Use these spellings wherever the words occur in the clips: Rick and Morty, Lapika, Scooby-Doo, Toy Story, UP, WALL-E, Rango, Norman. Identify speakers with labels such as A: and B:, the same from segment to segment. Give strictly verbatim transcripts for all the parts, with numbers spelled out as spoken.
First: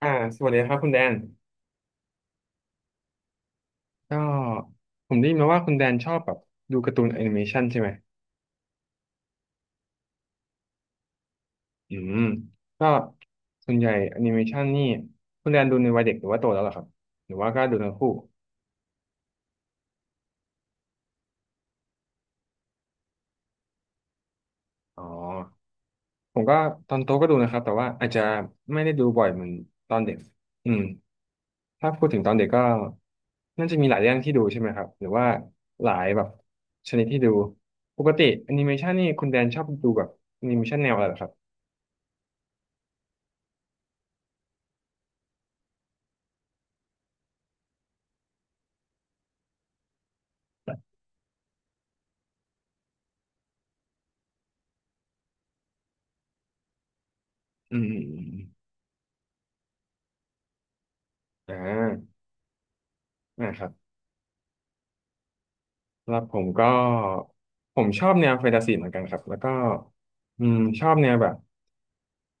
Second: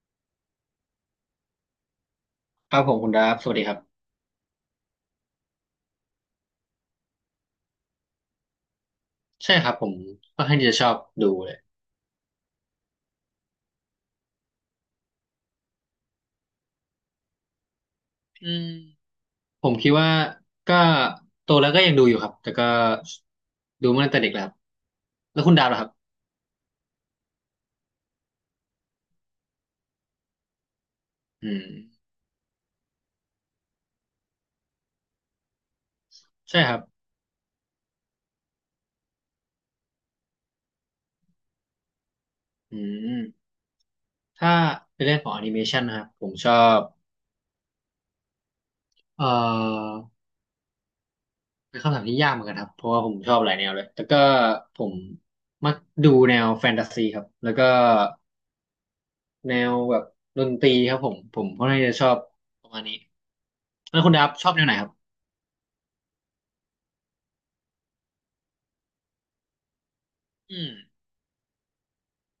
A: อ่าสวัสดีครับคุณแดน
B: ครับผมคุณดาฟสวัสดีครับ
A: ก็ผมได้ยินมาว่าคุณแดนชอบแบบดูการ์ตูนแอนิเมชันใช่ไหม
B: ใช่ครับผมก็ค่อนข้างที่จะชอบดูเลย
A: อืมก็ส่วนใหญ่แอนิเมชันนี่คุณแดนดูในวัยเด็กหรือว่าโตแล้วเหรอครับหรือว่าก็ดูทั้งคู่
B: อืมผมคิดว่าก็โตแล้วก็ยังดูอยู่ครับแต่ก็ดูมาตั้งแต่เด็กแล้วครับ
A: อ๋อ
B: แล้วคุณดาฟล่ะครับ
A: ผมก็ตอนโตก็ดูนะครับแต่ว่าอาจจะไม่ได้ดูบ่อยเหมือนตอนเด็ก อืม
B: อืม
A: ถ้าพูดถึงตอนเด็กก็น่าจะมีหลายเรื่องที่ดูใช่ไหมครับหรือว่าหลายแบบ
B: ใช่ครับ
A: ชนิดที่ดูปกติแอนิเมชันนี่คุณแดนชอบดูแบบแอนิเมชันแนวอะไรเหรอครับ
B: อืมถ้าเป็นเรื่องของแอนิเมชันนะครับผมชอบเอ่อเป็นคำถามที่ยากเหมือนกันครับเพราะว่าผมชอบหลายแนวเลยแต่ก็ผมมักดูแนวแฟนตาซีครับแล้วก็
A: อืม
B: แนวแบบดนตรีครับผมผม
A: อ่
B: ค่อนข้างที่จะชอบ
A: า
B: ประมาณนี้
A: นะครับ
B: แล้วคุณดาฟชอบแนวไหนครับ
A: แล้วผมก็ ผมชอบแนวแฟนตาซีเหมือนกันครับแล้วก็อื
B: อื
A: ม
B: ม
A: ชอบแนวแบบ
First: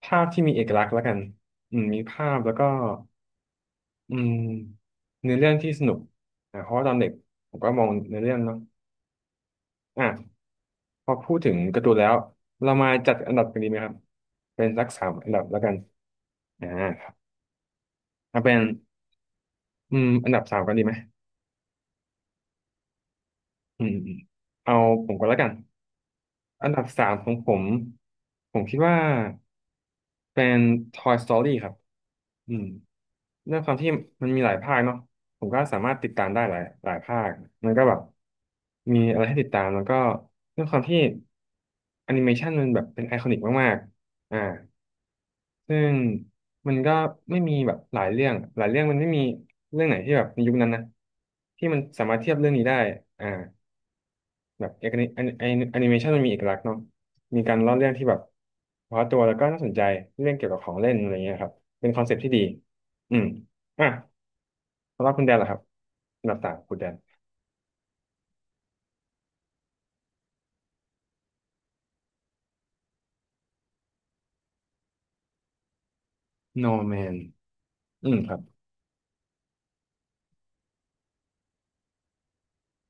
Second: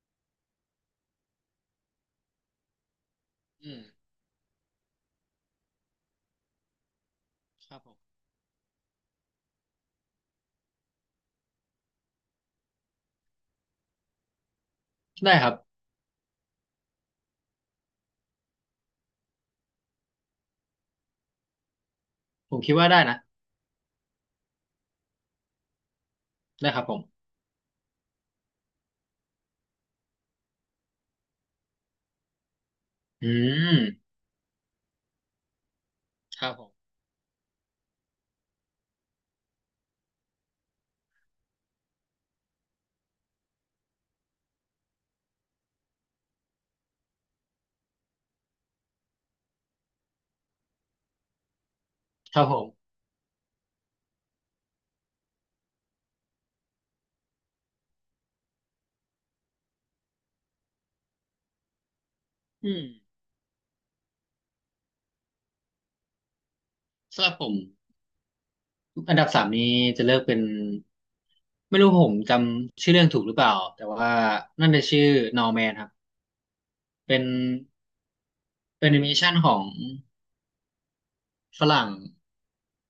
A: ภาพที่มีเอกลักษณ์แล้วกันอืมมีภาพแล้วก็
B: อืม
A: อืมเนื้อเรื่องที่สนุกอ่าเพราะว่าตอนเด็กผมก็
B: ครับ
A: มอง
B: ผม
A: เนื้อเรื่องเนาะอ่ะพอพูดถึงการ์ตูนแล้ว เรามาจัดอันดับกันดีไหมครับเป็นสักสามอัน
B: ได้
A: ดับ
B: ครับ
A: แล้วกันอ่าครับเอาเป็นอืมอันดับสามกันดีไหม
B: ผมคิดว่าได้นะ
A: อืมอืมเอาผมก่อนแล้วกัน
B: ได้
A: อัน
B: ครั
A: ดั
B: บ
A: บ
B: ผ
A: สาม
B: ม
A: ของผมผมคิดว่า เป็น Toy Story ครับอืม
B: อื
A: เรื่องควา
B: ม
A: มที่มันมีหลายภาคเนาะผมก็สามารถติดตาม
B: ค
A: ได้
B: รั
A: ห
B: บ
A: ลา
B: ผ
A: ย
B: ม
A: หลายภาค มันก็แบบมีอะไรให้ติดตามแล้วก็เรื่องความที่แอนิเมชันมันแบบเป็นไอคอนิกมากๆอ่าซึ่งมันก็ไม่มีแบบหลายเรื่องหลายเรื่องมันไม่มีเรื่องไหนที่แบบในยุคนั้นนะที่มันสามารถเทีย
B: ค
A: บ
B: รับ
A: เรื่อ
B: ผ
A: งนี้ได้
B: ม
A: อ่า แบบเอกนิแอนิเมชันมันมีเอกลักษณ์เนาะมีการเล่าเรื่องที่แบบเฉพาะตัวแล้วก็น่าสนใจเรื่องเกี่ยวกับของเล่นอะไรเงี้ยครับเป็นคอนเซ็ปต์ที่ดี
B: อืม
A: อืมอ่ะสำหรับคุณแดนเหรอครับอันดับสามคุณแดน
B: สำหรับผมอันดับสามนี้จะเลือกเป็น ไม่รู้ผมจำชื่อเรื่องถูกหรือเปล่า แต่ว่านั่นจะชื่อ Norman ครับ
A: No Man
B: เป็น
A: อืมครับ
B: เป็นแอนิเมชันของฝรั่ง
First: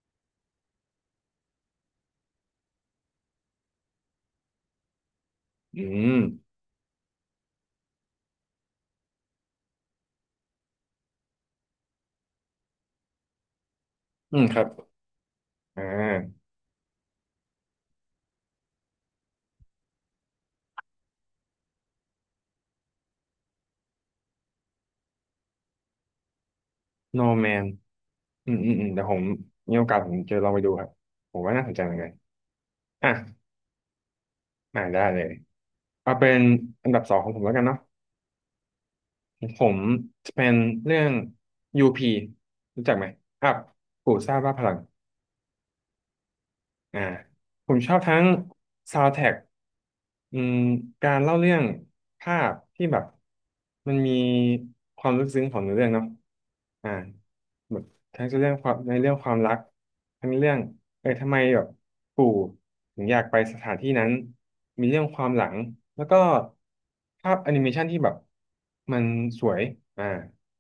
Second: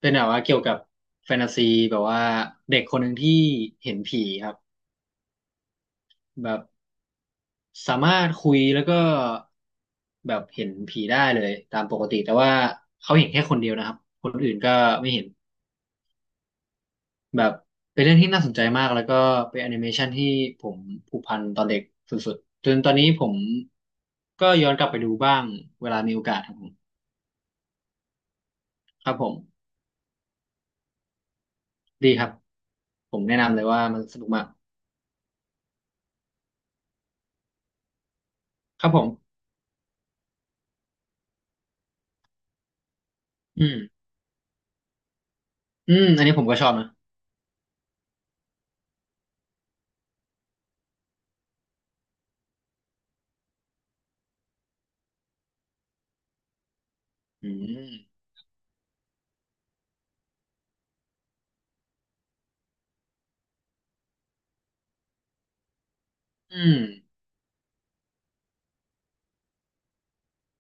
B: เป็นแบบว่าเกี่ยวกับแฟนตาซีแบบว่าเด็กคนหนึ่งที่เห็นผีครับ
A: อืม
B: แบบ สามารถคุยแล้วก็แบบเห็นผีได้เลยตามปกติแต่ว่าเขาเห็นแค่คนเดียวนะครับคน
A: อืม
B: อื่
A: ค
B: น
A: รับ
B: ก็ไม่เห็น
A: อ่า
B: แบบเป็นเรื่องที่น่าสนใจมากแล้วก็เป็นแอนิเมชันที่ผมผูกพันตอนเด็กสุดๆจนตอนนี้ผมก็ย้อนกลับไปดูบ้างเวลามีโอกาสครับผม
A: No Man อืมอืมอืมเดี๋ย
B: ค
A: ว
B: รั
A: ผ
B: บ
A: ม
B: ผม
A: มีโอกาสผมจะลองไปดูครับผมว่าน่าสนใจเหมือนกั
B: ดี
A: น
B: ครับ
A: อ่ะ
B: ผมแนะนำเลยว่ามันสนุกมาก
A: อ่าได้เลยเอาเป็นอันดับสองของผมแล้วกันเนาะ
B: ครับผม
A: ผมจะเป็นเรื่อง ยู พี รู้จักไหมอัพ
B: อืม
A: กูซ่าบ้าพลัง
B: อืมอันนี้ผมก็ชอบนะ
A: อ่าผมชอบทั้งซาว เอ็น ดี ที ท เอ ซี เค อืมการเล่าเรื่องภาพที่แบบมันมีความลึกซึ้งของเนื้อเรื่องเนาะอ่า
B: อื
A: แบบ
B: ม
A: ทั้งเรื่องความในเรื่องความรักทั้งเรื่องเออทำไมแบบปู่ถึงอยากไปสถานที่นั้นมีเรื่องความหลังแล้วก็
B: อืม
A: ภาพแอนิเมชันที่แบบมันสวยอ่า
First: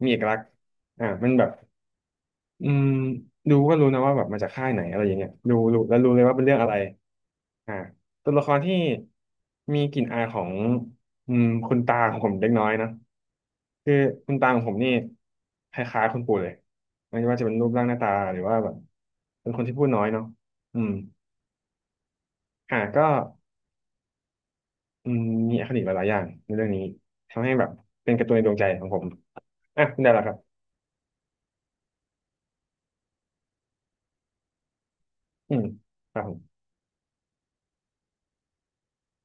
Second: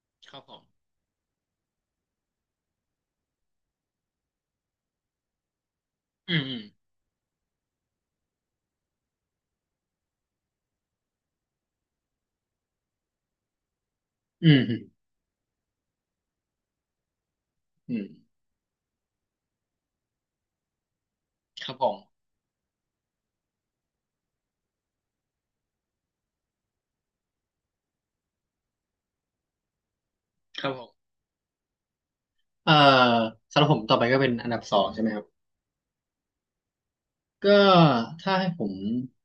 A: มีเอก
B: ค
A: ลัก
B: รั
A: ษ
B: บ
A: ณ์
B: ผม
A: อ่ามันแบบ อืมดูก็รู้นะว่าแบบมาจากค่ายไหนอะไรอย่างเงี้ยดูรู้แล้วรู้เลย
B: อื
A: ว่า
B: ม
A: เป็น
B: อื
A: เรื่อง
B: ม
A: อะไรอ่าตัวละครที่มีกลิ่นอายของอืมคุณตาของผมเล็กน้อยนะคือคุณ
B: อื
A: ตาขอ
B: ม
A: งผมนี่คล้ายๆคุณปู่เลยไม่ว่าจะเป็นรูปร่างห
B: อื
A: น้า
B: ม
A: ตาหรือว่าแบบเป็นคนที่พูดน้อยเนาะอืม
B: ครับผม
A: อ่าก็อืมมีอคติหลายๆอย่างในเรื่องนี้ทำให้แบบเป็นการ์ตูนในดวงใจของผมอ่ะคุณได้แล้วครับ
B: ครับผม เอ่อสำหรับผมต่อไปก็เป็นอันดับสองใช่ไหมครับ
A: อืมครับผม
B: ก็ถ้าให้ผม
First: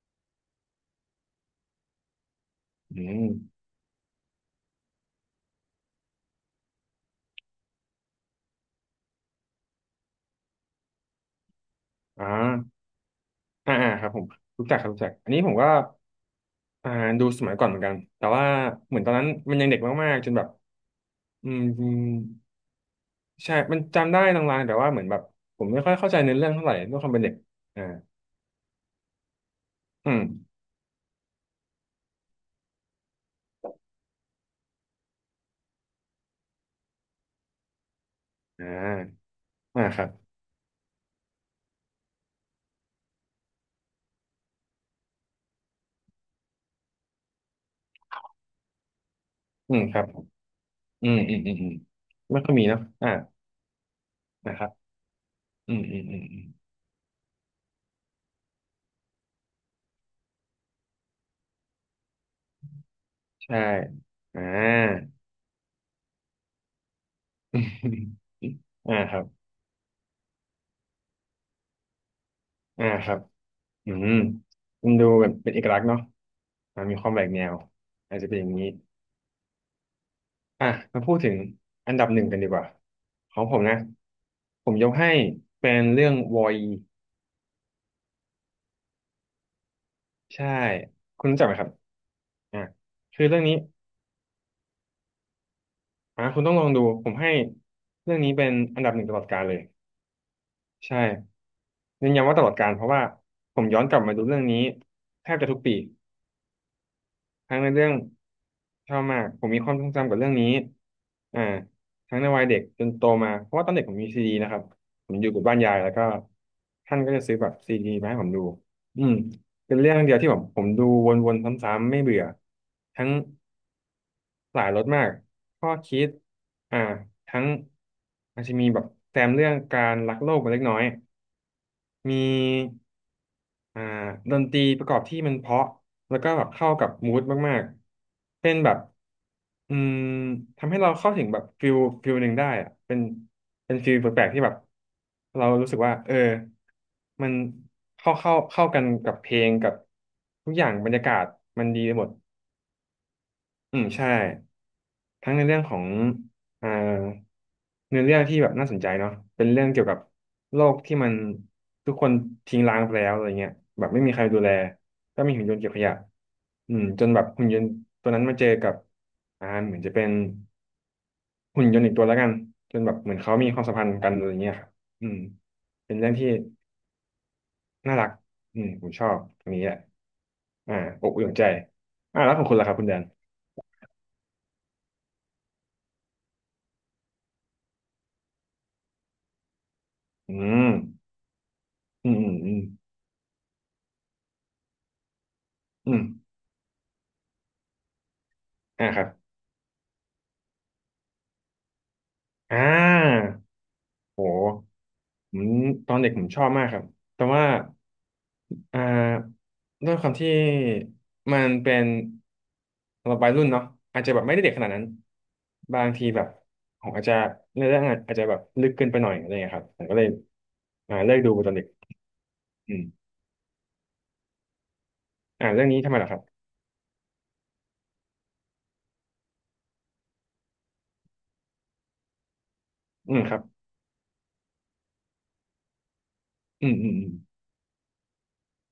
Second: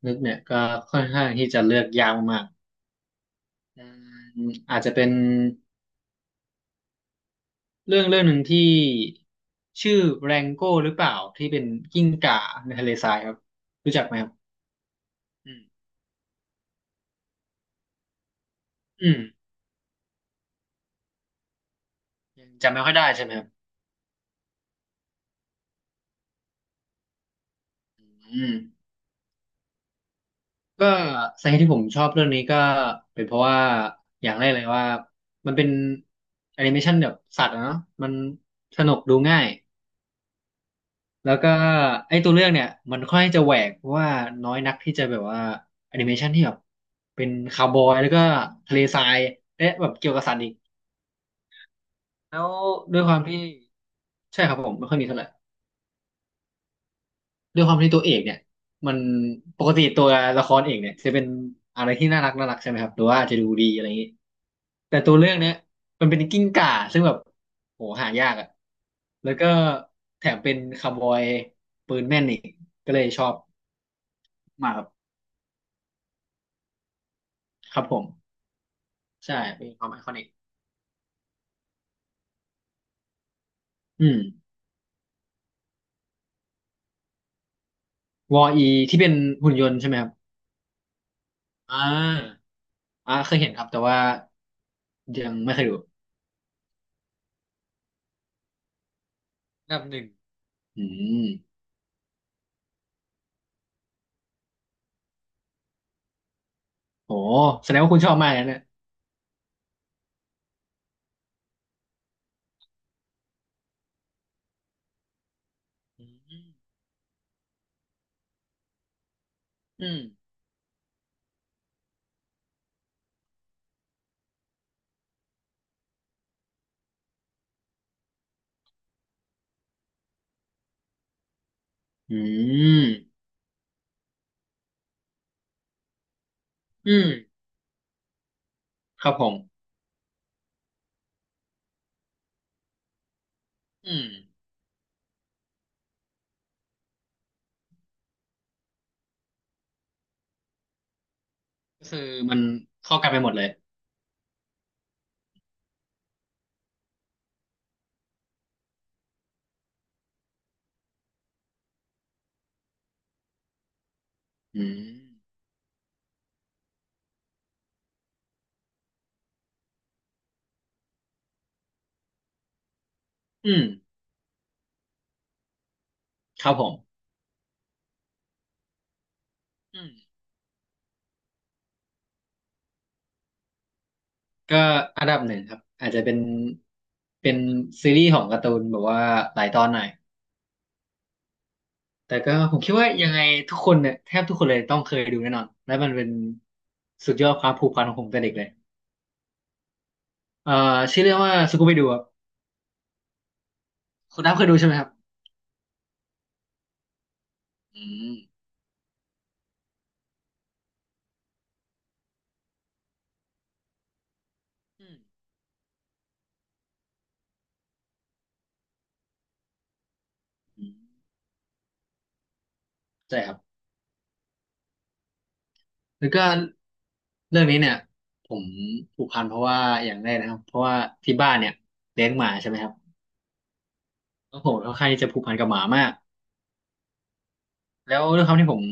B: นึกเนี่ยก็ค่อนข้างที่จะเลือกยากมาก
A: อืม
B: ๆอืมอาจจะเป็นเรื่องเรื่องหนึ่งที่ชื่อแรงโก้หรือเปล่าที่เป็นกิ้ง
A: อ่า
B: ก่าในทะเลทรายครับ
A: อ่าอ่า
B: รู้จั
A: ค
B: ก
A: รั
B: ไห
A: บ
B: ม
A: ผ
B: ค
A: ม
B: รับ
A: รู้จักครับรู้จักอันนี้ผ
B: อื
A: ม
B: ม
A: ก็อ่าดูสมัยก่อนเหมือนกันแต่ว่าเหมือนตอ
B: อื
A: น
B: ม
A: นั้นมันยังเด็กมากๆจนแบบอืม
B: ยังจำไม่ค่อยได้ใช่ไหมครับ
A: ใช่มันจำได้ลางๆแต่ว่าเหมือนแบบผมไม่ค่อยเข้าใจเนื้อเรื่องเท่าไหร่ด้วยความเป็นเด็กอ่า
B: อืม
A: อืม
B: ก็สาเหตุที่ผมชอบเรื่องนี้ก็เป็นเพราะว่าอย่างแรกเลยว่ามันเป็นแอนิเมชันแบบสัตว์อะเนาะมัน
A: อ่
B: สนุกดู
A: า
B: ง่าย
A: อ่าครับ
B: แล้วก็ไอ้ตัวเรื่องเนี่ยมันค่อนข้างจะแหวกเพราะว่าน้อยนักที่จะแบบว่าแอนิเมชันที่แบบเป็นคาวบอยแล้วก็ทะเลทรายและ
A: อืม
B: แบบ
A: ครับ
B: เกี่ยวกับสัตว์อีก
A: อืมอืมอืมอืมไม่
B: แล้ว
A: ค่อยมีเนาะ
B: ด้วย
A: อ่า
B: ความที่ใช่ค
A: นะ
B: รับ
A: ครั
B: ผ
A: บ
B: มไม่ค่อยมีเท่าไหร่
A: อืมอืมอืมอืม
B: ด้วยความที่ตัวเอกเนี่ยมันปกติตัวละครเอกเนี่ยจะเป็นอะไรที่น่ารักน่ารักใช่ไหมครับหรือว่าอาจจะดู
A: ใช่
B: ดีอะไรอย่างนี้
A: อ่
B: แต่
A: า
B: ตัวเรื่องเนี้ยมันเป็นกิ้งก่าซึ่งแบบโหหายากอ่ะ
A: อ่าครั
B: แล้ว
A: บ
B: ก็แถมเป็นคาวบอยปืนแม่นอีก
A: อ่า
B: ก็เลย
A: ครั
B: ช
A: บ
B: อบ
A: อืม
B: มากครับ
A: มันดูแบบเป็นเอกลักษณ์เนาะอ่ามีความแหวกแนว
B: ครับผม
A: อาจจะเป็นอย่างนี้
B: ใช่เป็นความไอคอนิก
A: อ่ะมาพูดถึงอันดับหนึ่งกันดีกว่าของผมนะ
B: อืม
A: ผมยกให้เป็นเรื่องวอย
B: วออีที่เป็นหุ่นยนต์ใช่ไหมครับ
A: ใช่คุณรู้จักไหมครับ
B: อ่า
A: อ่ะ
B: อ่า
A: คือ
B: เค
A: เรื่
B: ย
A: อง
B: เห็น
A: นี้
B: ครับแต่ว่ายังไม่เคยดู
A: อ่ะคุณต้องลองดูผมให้เรื่องนี้เป็นอันดับหนึ่งตลอดกาลเลย
B: อันดับหนึ่งอื
A: ใช่
B: ม
A: ยืนยันว่าตลอดกาลเพราะว่าผมย้อนกลับมาดูเรื่องนี้แทบจะทุกปี
B: โห
A: ทั้งใน
B: แสดง
A: เรื่อ
B: ว่า
A: ง
B: คุณชอบมากนะเนี่ย
A: ชอบมากผมมีความทรงจำกับเรื่องนี้อ่าทั้งในวัยเด็กจนโตมาเพราะว่าตอนเด็กผมมีซีดีนะครับผมอยู่กับบ้านยายแล้วก็
B: อืม
A: ท่านก็จะซื้อแบบซีดีมาให้ผมดูอืมเป็น
B: อื
A: เรื่อ
B: ม
A: งเดียวที่ผมผมดูวนๆซ้ำๆไม่เบื่อทั้งหลายรสมากข้อคิดอ่าทั้งอาจจะมีแบบแซมเรื่องการรักโลกไปเล็กน้อย มี
B: อืม
A: อ่าดนตรีประกอบที่มันเพราะแล้วก็แบบเข้ากับ
B: อืม
A: มูดมากๆเป็นแบบ
B: ครับผม
A: อืมทำให้เราเข้าถึงแบบฟิลฟิลหนึ่งได้อะเป็นเป็นฟิล
B: อืม
A: แปลกๆที่แบบเรารู้สึกว่าเออมันเข้าเข้าเข้ากันกับเพลงกับทุกอย่างบรรยากาศมันดี
B: ก็
A: ไป
B: คือ
A: หมด
B: มันเข้ากันไปหมดเลย
A: อืมใช่ ทั้งในเรื่องของอ่าเนื้อเรื่องที่แบบน่าสนใจเนาะเป็นเรื่องเกี่ยวกับโลกที่มันทุกคนทิ้งร้างไปแล้วอะไรเงี้ยแบบไม่มีใครดูแล
B: อืม
A: ก็มีหุ่นยนต์เก็บขยะอืมจนแบบหุ่นยนต์ตัวนั้นมาเจอกับอ่าเหมือนจะเป็นหุ่นยนต์อีกตัวแล้วกันจนแบบเหมือนเขามี
B: อื
A: ค
B: ม
A: วามสัมพันธ์กันอะไรเงี้ยครับอืมเป็นเรื่องที่
B: ครับผม
A: น่ารักอืมผมชอบตรงนี้แหละ
B: อืม
A: อ่าอบอุ่นใจอ่าแล้วของคุณล่ะครับคุณแดน
B: ก็อันดับหนึ่งครับอาจจะเป็นเป็นซีรีส์ของการ์ตูนแบบว่าหลายตอนหน่อย
A: อืมอื
B: แต่
A: มอื
B: ก็
A: มอื
B: ผ
A: ม
B: มคิดว่ายังไงทุกคนเนี่ยแทบทุกคนเลยต้องเคยดูแน่นอนและมั
A: อื
B: น
A: ม
B: เป็นสุดยอดความผูกพันของผมแต่เด็กเลย
A: อ่าครับ
B: เอ่อชื่อเรื่องว่าสกูไปดูครับ
A: อ่า
B: คุณน้ำเคยดู
A: โห
B: ใช่ไหมครับ
A: ผมตอนเด็กผมชอบมากครับ แต่ว่า
B: อืม
A: อ่าด้วยความที่มันเป็นสำหรับวัยรุ่นเนาะอาจจะแบบไม่ได้เด็กขนาดนั้น
B: อืม
A: บางทีแบบผมอาจจะเนื้อเรื่องอาจจะแบบลึกเกินไปหน่อยอะไรเงี้ยครับผมก็เลย
B: อื
A: อ่า
B: ม
A: เลิกดูตอนเด็กอืม
B: ใช่ครับ
A: อ่าเรื่องนี้ทำไม
B: แล้
A: ล่ะ
B: ว
A: ครั
B: ก็
A: บ
B: เรื่องนี้เนี่ยผมผูกพันเพราะว่าอย่างแรกนะครับเพราะว่าที่บ้านเนี่ยเลี้ยงหมาใช่ไหมครับ
A: อืมครับ
B: แล้วผมค่อนข้างที่จะผูกพันกับหมามาก
A: อืมอืมอืม
B: แล้วด้วยความที่ผม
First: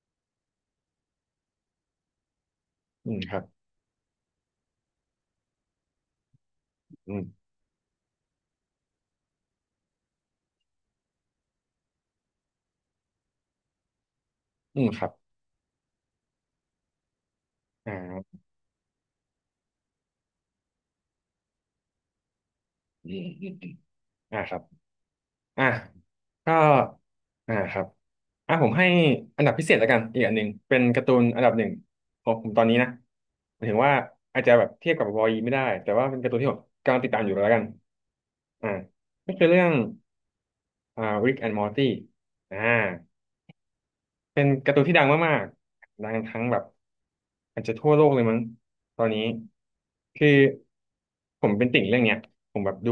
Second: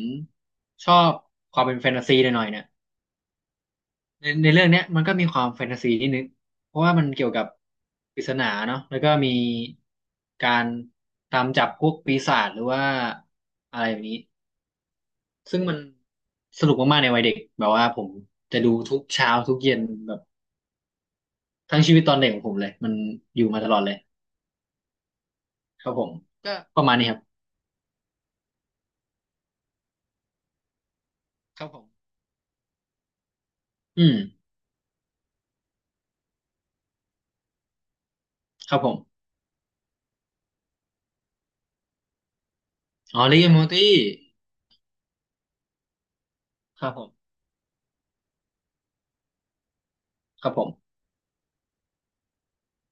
B: ชอบความเป็นแฟนตาซีหน่อยๆเนี่ย
A: อืมครับ
B: ในในเรื่องเนี้ยมันก็มีความแฟนตาซีนิดนึงเพราะว่ามัน
A: อืม
B: เกี่ยวกับปริศนาเนาะแล้วก็มีการตามจับพวกปีศาจหรือว่าอะไรแบบนี้
A: อืมครับ
B: ซึ่งมันสนุกมากๆในวัยเด็กแบบว่า
A: อ
B: ผม
A: ่า
B: จะดูทุกเช้าทุกเย็นแบบทั้งชีวิตตอนเด็กของผมเลยมัน
A: อืม
B: อ
A: อื
B: ยู่
A: ม
B: มาต
A: อืม
B: ลอดเลย
A: อ่าครับ อ่ะ
B: ครับผม
A: ก็
B: ก็ประมาณนี้ครับ
A: อ่าครับอ่ะผมให้อันดับพิเศษแล้วกันอีกอันหนึ่งเป็นการ์ตูนอันดับห
B: ครั
A: นึ่
B: บ
A: ง
B: ผม
A: ของผมตอนนี้นะหมายถึงว่า
B: อืม
A: อาจจะแบบเทียบกับวอล e ไม่ได้แต่ว่าเป็นการ์ตูนที่ผมกำลังติดตามอยู่แล้วกันอ่า
B: ครับผม
A: ก็คือเรื่องอ่าริกแอนด์มอร์ตี้อ่า
B: อ๋อริกแอนด์มอร์ตี้
A: เป็นการ์ตูนที่ดังมากๆดังทั้งแบบ
B: ครับผม
A: อาจจะทั่วโลกเลยมั้งตอนนี้คือ
B: ครับผม
A: ผมเป็นติ่งเรื่องเนี้ยผมแบบดู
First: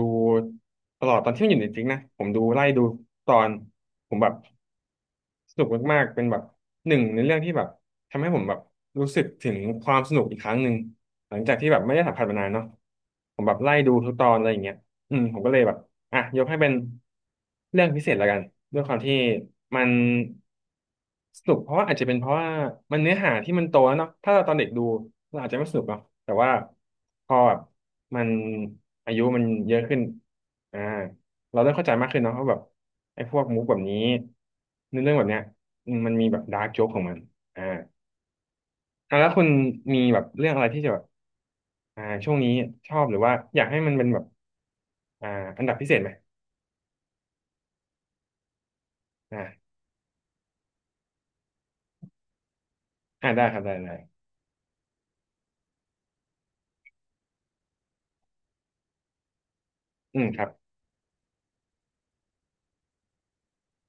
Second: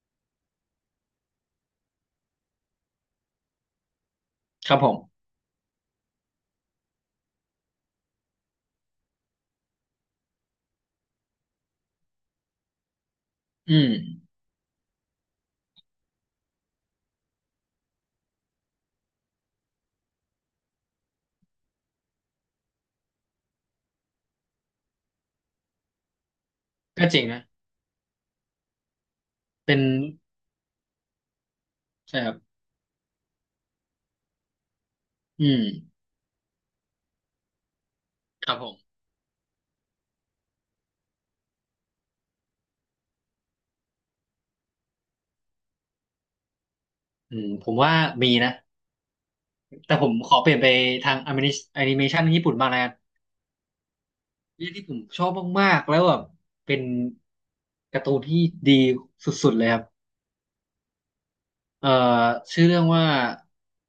A: ตลอดตอนที่มันอยู่ในจริงนะผมดูไล่ดูตอนผมแบบ
B: ครับผม
A: สนุกมากๆเป็นแบบหนึ่งในเรื่องที่แบบทำให้ผมแบบรู้สึกถึงความสนุกอีกครั้งหนึ่งหลังจากที่แบบไม่ได้สัมผัสมานานเนาะผมแบบไล่
B: อืม
A: ดูทุกตอนอะไรอย่างเงี้ยอืมผมก็เลยแบบ อ่ะยกให้เป็นเรื่องพิเศษละกันด้วยความที่มันสนุกเพราะว่าอาจจะเป็นเพราะว่ามันเนื้อหาที่มันโตแล้วเนาะถ้าเราตอนเด็กดูเราอาจจะไม่สนุกเนาะแต่ว่า
B: ก็เจ๋ง
A: พอ
B: นะ
A: แบบมันอายุมันเย
B: เป็น
A: อะขึ้นอ่าเราเริ่มเข้าใจมาก
B: ใช่
A: ขึ้น
B: ครั
A: เนาะ
B: บ
A: ว่าแบบไอ้พวกมุกแบบนี้เนื้อเรื่องแบบเนี้ย
B: อืม
A: อืมมันมีแบบดาร์กโจ๊กของมันอ่า
B: ครับผม
A: อ่ะแล้วคุณมีแบบเรื่องอะไรที่จะแบบอ่าช่วงนี้ชอบหรือว่าอยากให้มันเป็นแบบอ่าอันดับพิเศษไหม
B: อืมผมว่ามีนะแต่ผมขอเปลี่ยนไปทางแอนิเมชันญี่ปุ่นบ้างนะ
A: อ่าได้ครับได้ได้
B: เรื่องที่ผมชอบมากๆแล้วแบบเป็นการ์ตูนที่ดีสุดๆเลยครับ
A: อืมครับ
B: เอ่อชื่อเรื่องว่า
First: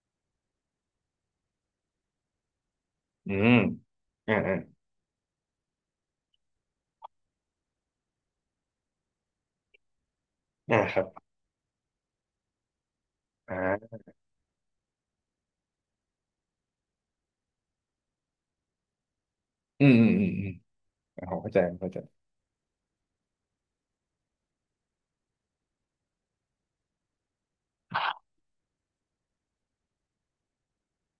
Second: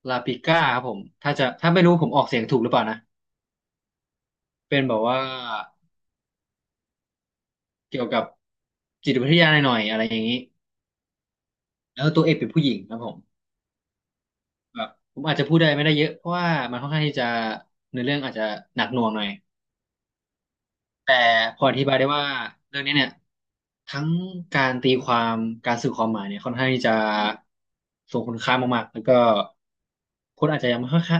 B: ลาปิก้าครับผมถ้าจะถ้าไม่รู้ผมออกเสียงถูกหรือเปล่านะ
A: อืมอ่าอ่า
B: เป็นแบบว่าเกี่ยวกับจิตวิทยาหน่อยๆอะไรอย่างนี้
A: อ่าครับ
B: แล้วตัวเอกเป็นผู้หญิงครับผม
A: อ่า
B: แบบผมอาจจะพูดได้ไม่ได้เยอะเพราะว่ามันค่อนข้างที่จะเนื้อเรื่องอาจจะหนักหน่วงหน่อย
A: อืมอืมอืมอืม
B: แต่
A: อ่าผมเข้าใจ
B: พอ
A: ผ
B: อ
A: ม
B: ธิ
A: เข้า
B: บาย
A: ใจ
B: ได้ว่าเรื่องนี้เนี่ย ทั้งการตีความการสื่อความหมายเนี่ยค่อนข้างที่จะทรงคุณค่ามากๆ แล้วก็คนอาจจะยังไม่ค่อยค่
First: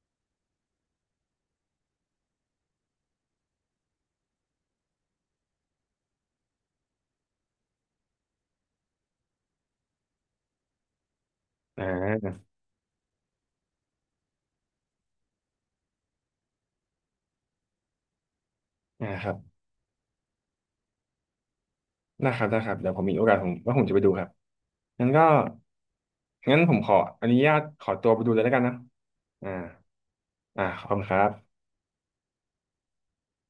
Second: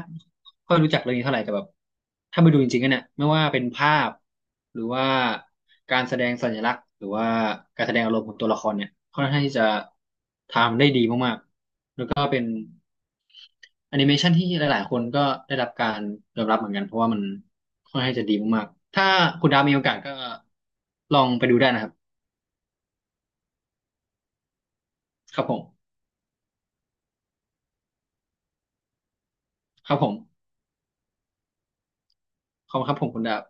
B: อย่รู้จักเรื่องนี้เท่าไหร่แต่แบบถ้าไปดูจริงๆกันเนี่ยไม่ว่าเป็นภาพหรือว่าการแสดงสัญลักษณ์หรือว่าการแสดงอารมณ์ของตัวละครเนี่ยค่อนข้างที่จะทำได้ดีมาก
A: อ่
B: ๆแล้วก็เป็
A: า
B: นแอนิเมชันที่หลายๆคนก็ได้รับการยอมรับเหมือนกันเพราะว่ามันค่อนข้างจะดีมากๆถ้า
A: อ่าครับ
B: คุณดาวมีโอกาสก็ลองไปดูได้นะครับ
A: ได้ครับได้ครับเดี๋ยวผมมีโอกาสผมว่าผมจะไปดูครับงั้นก็
B: ครับผม
A: งั้นผมขออนุญาตขอตัวไปดูเลยแล้วกันนะอ่า
B: ครับผม
A: อ่าขอบคุณครับ
B: ขอบคุณครับผมคุณดาบ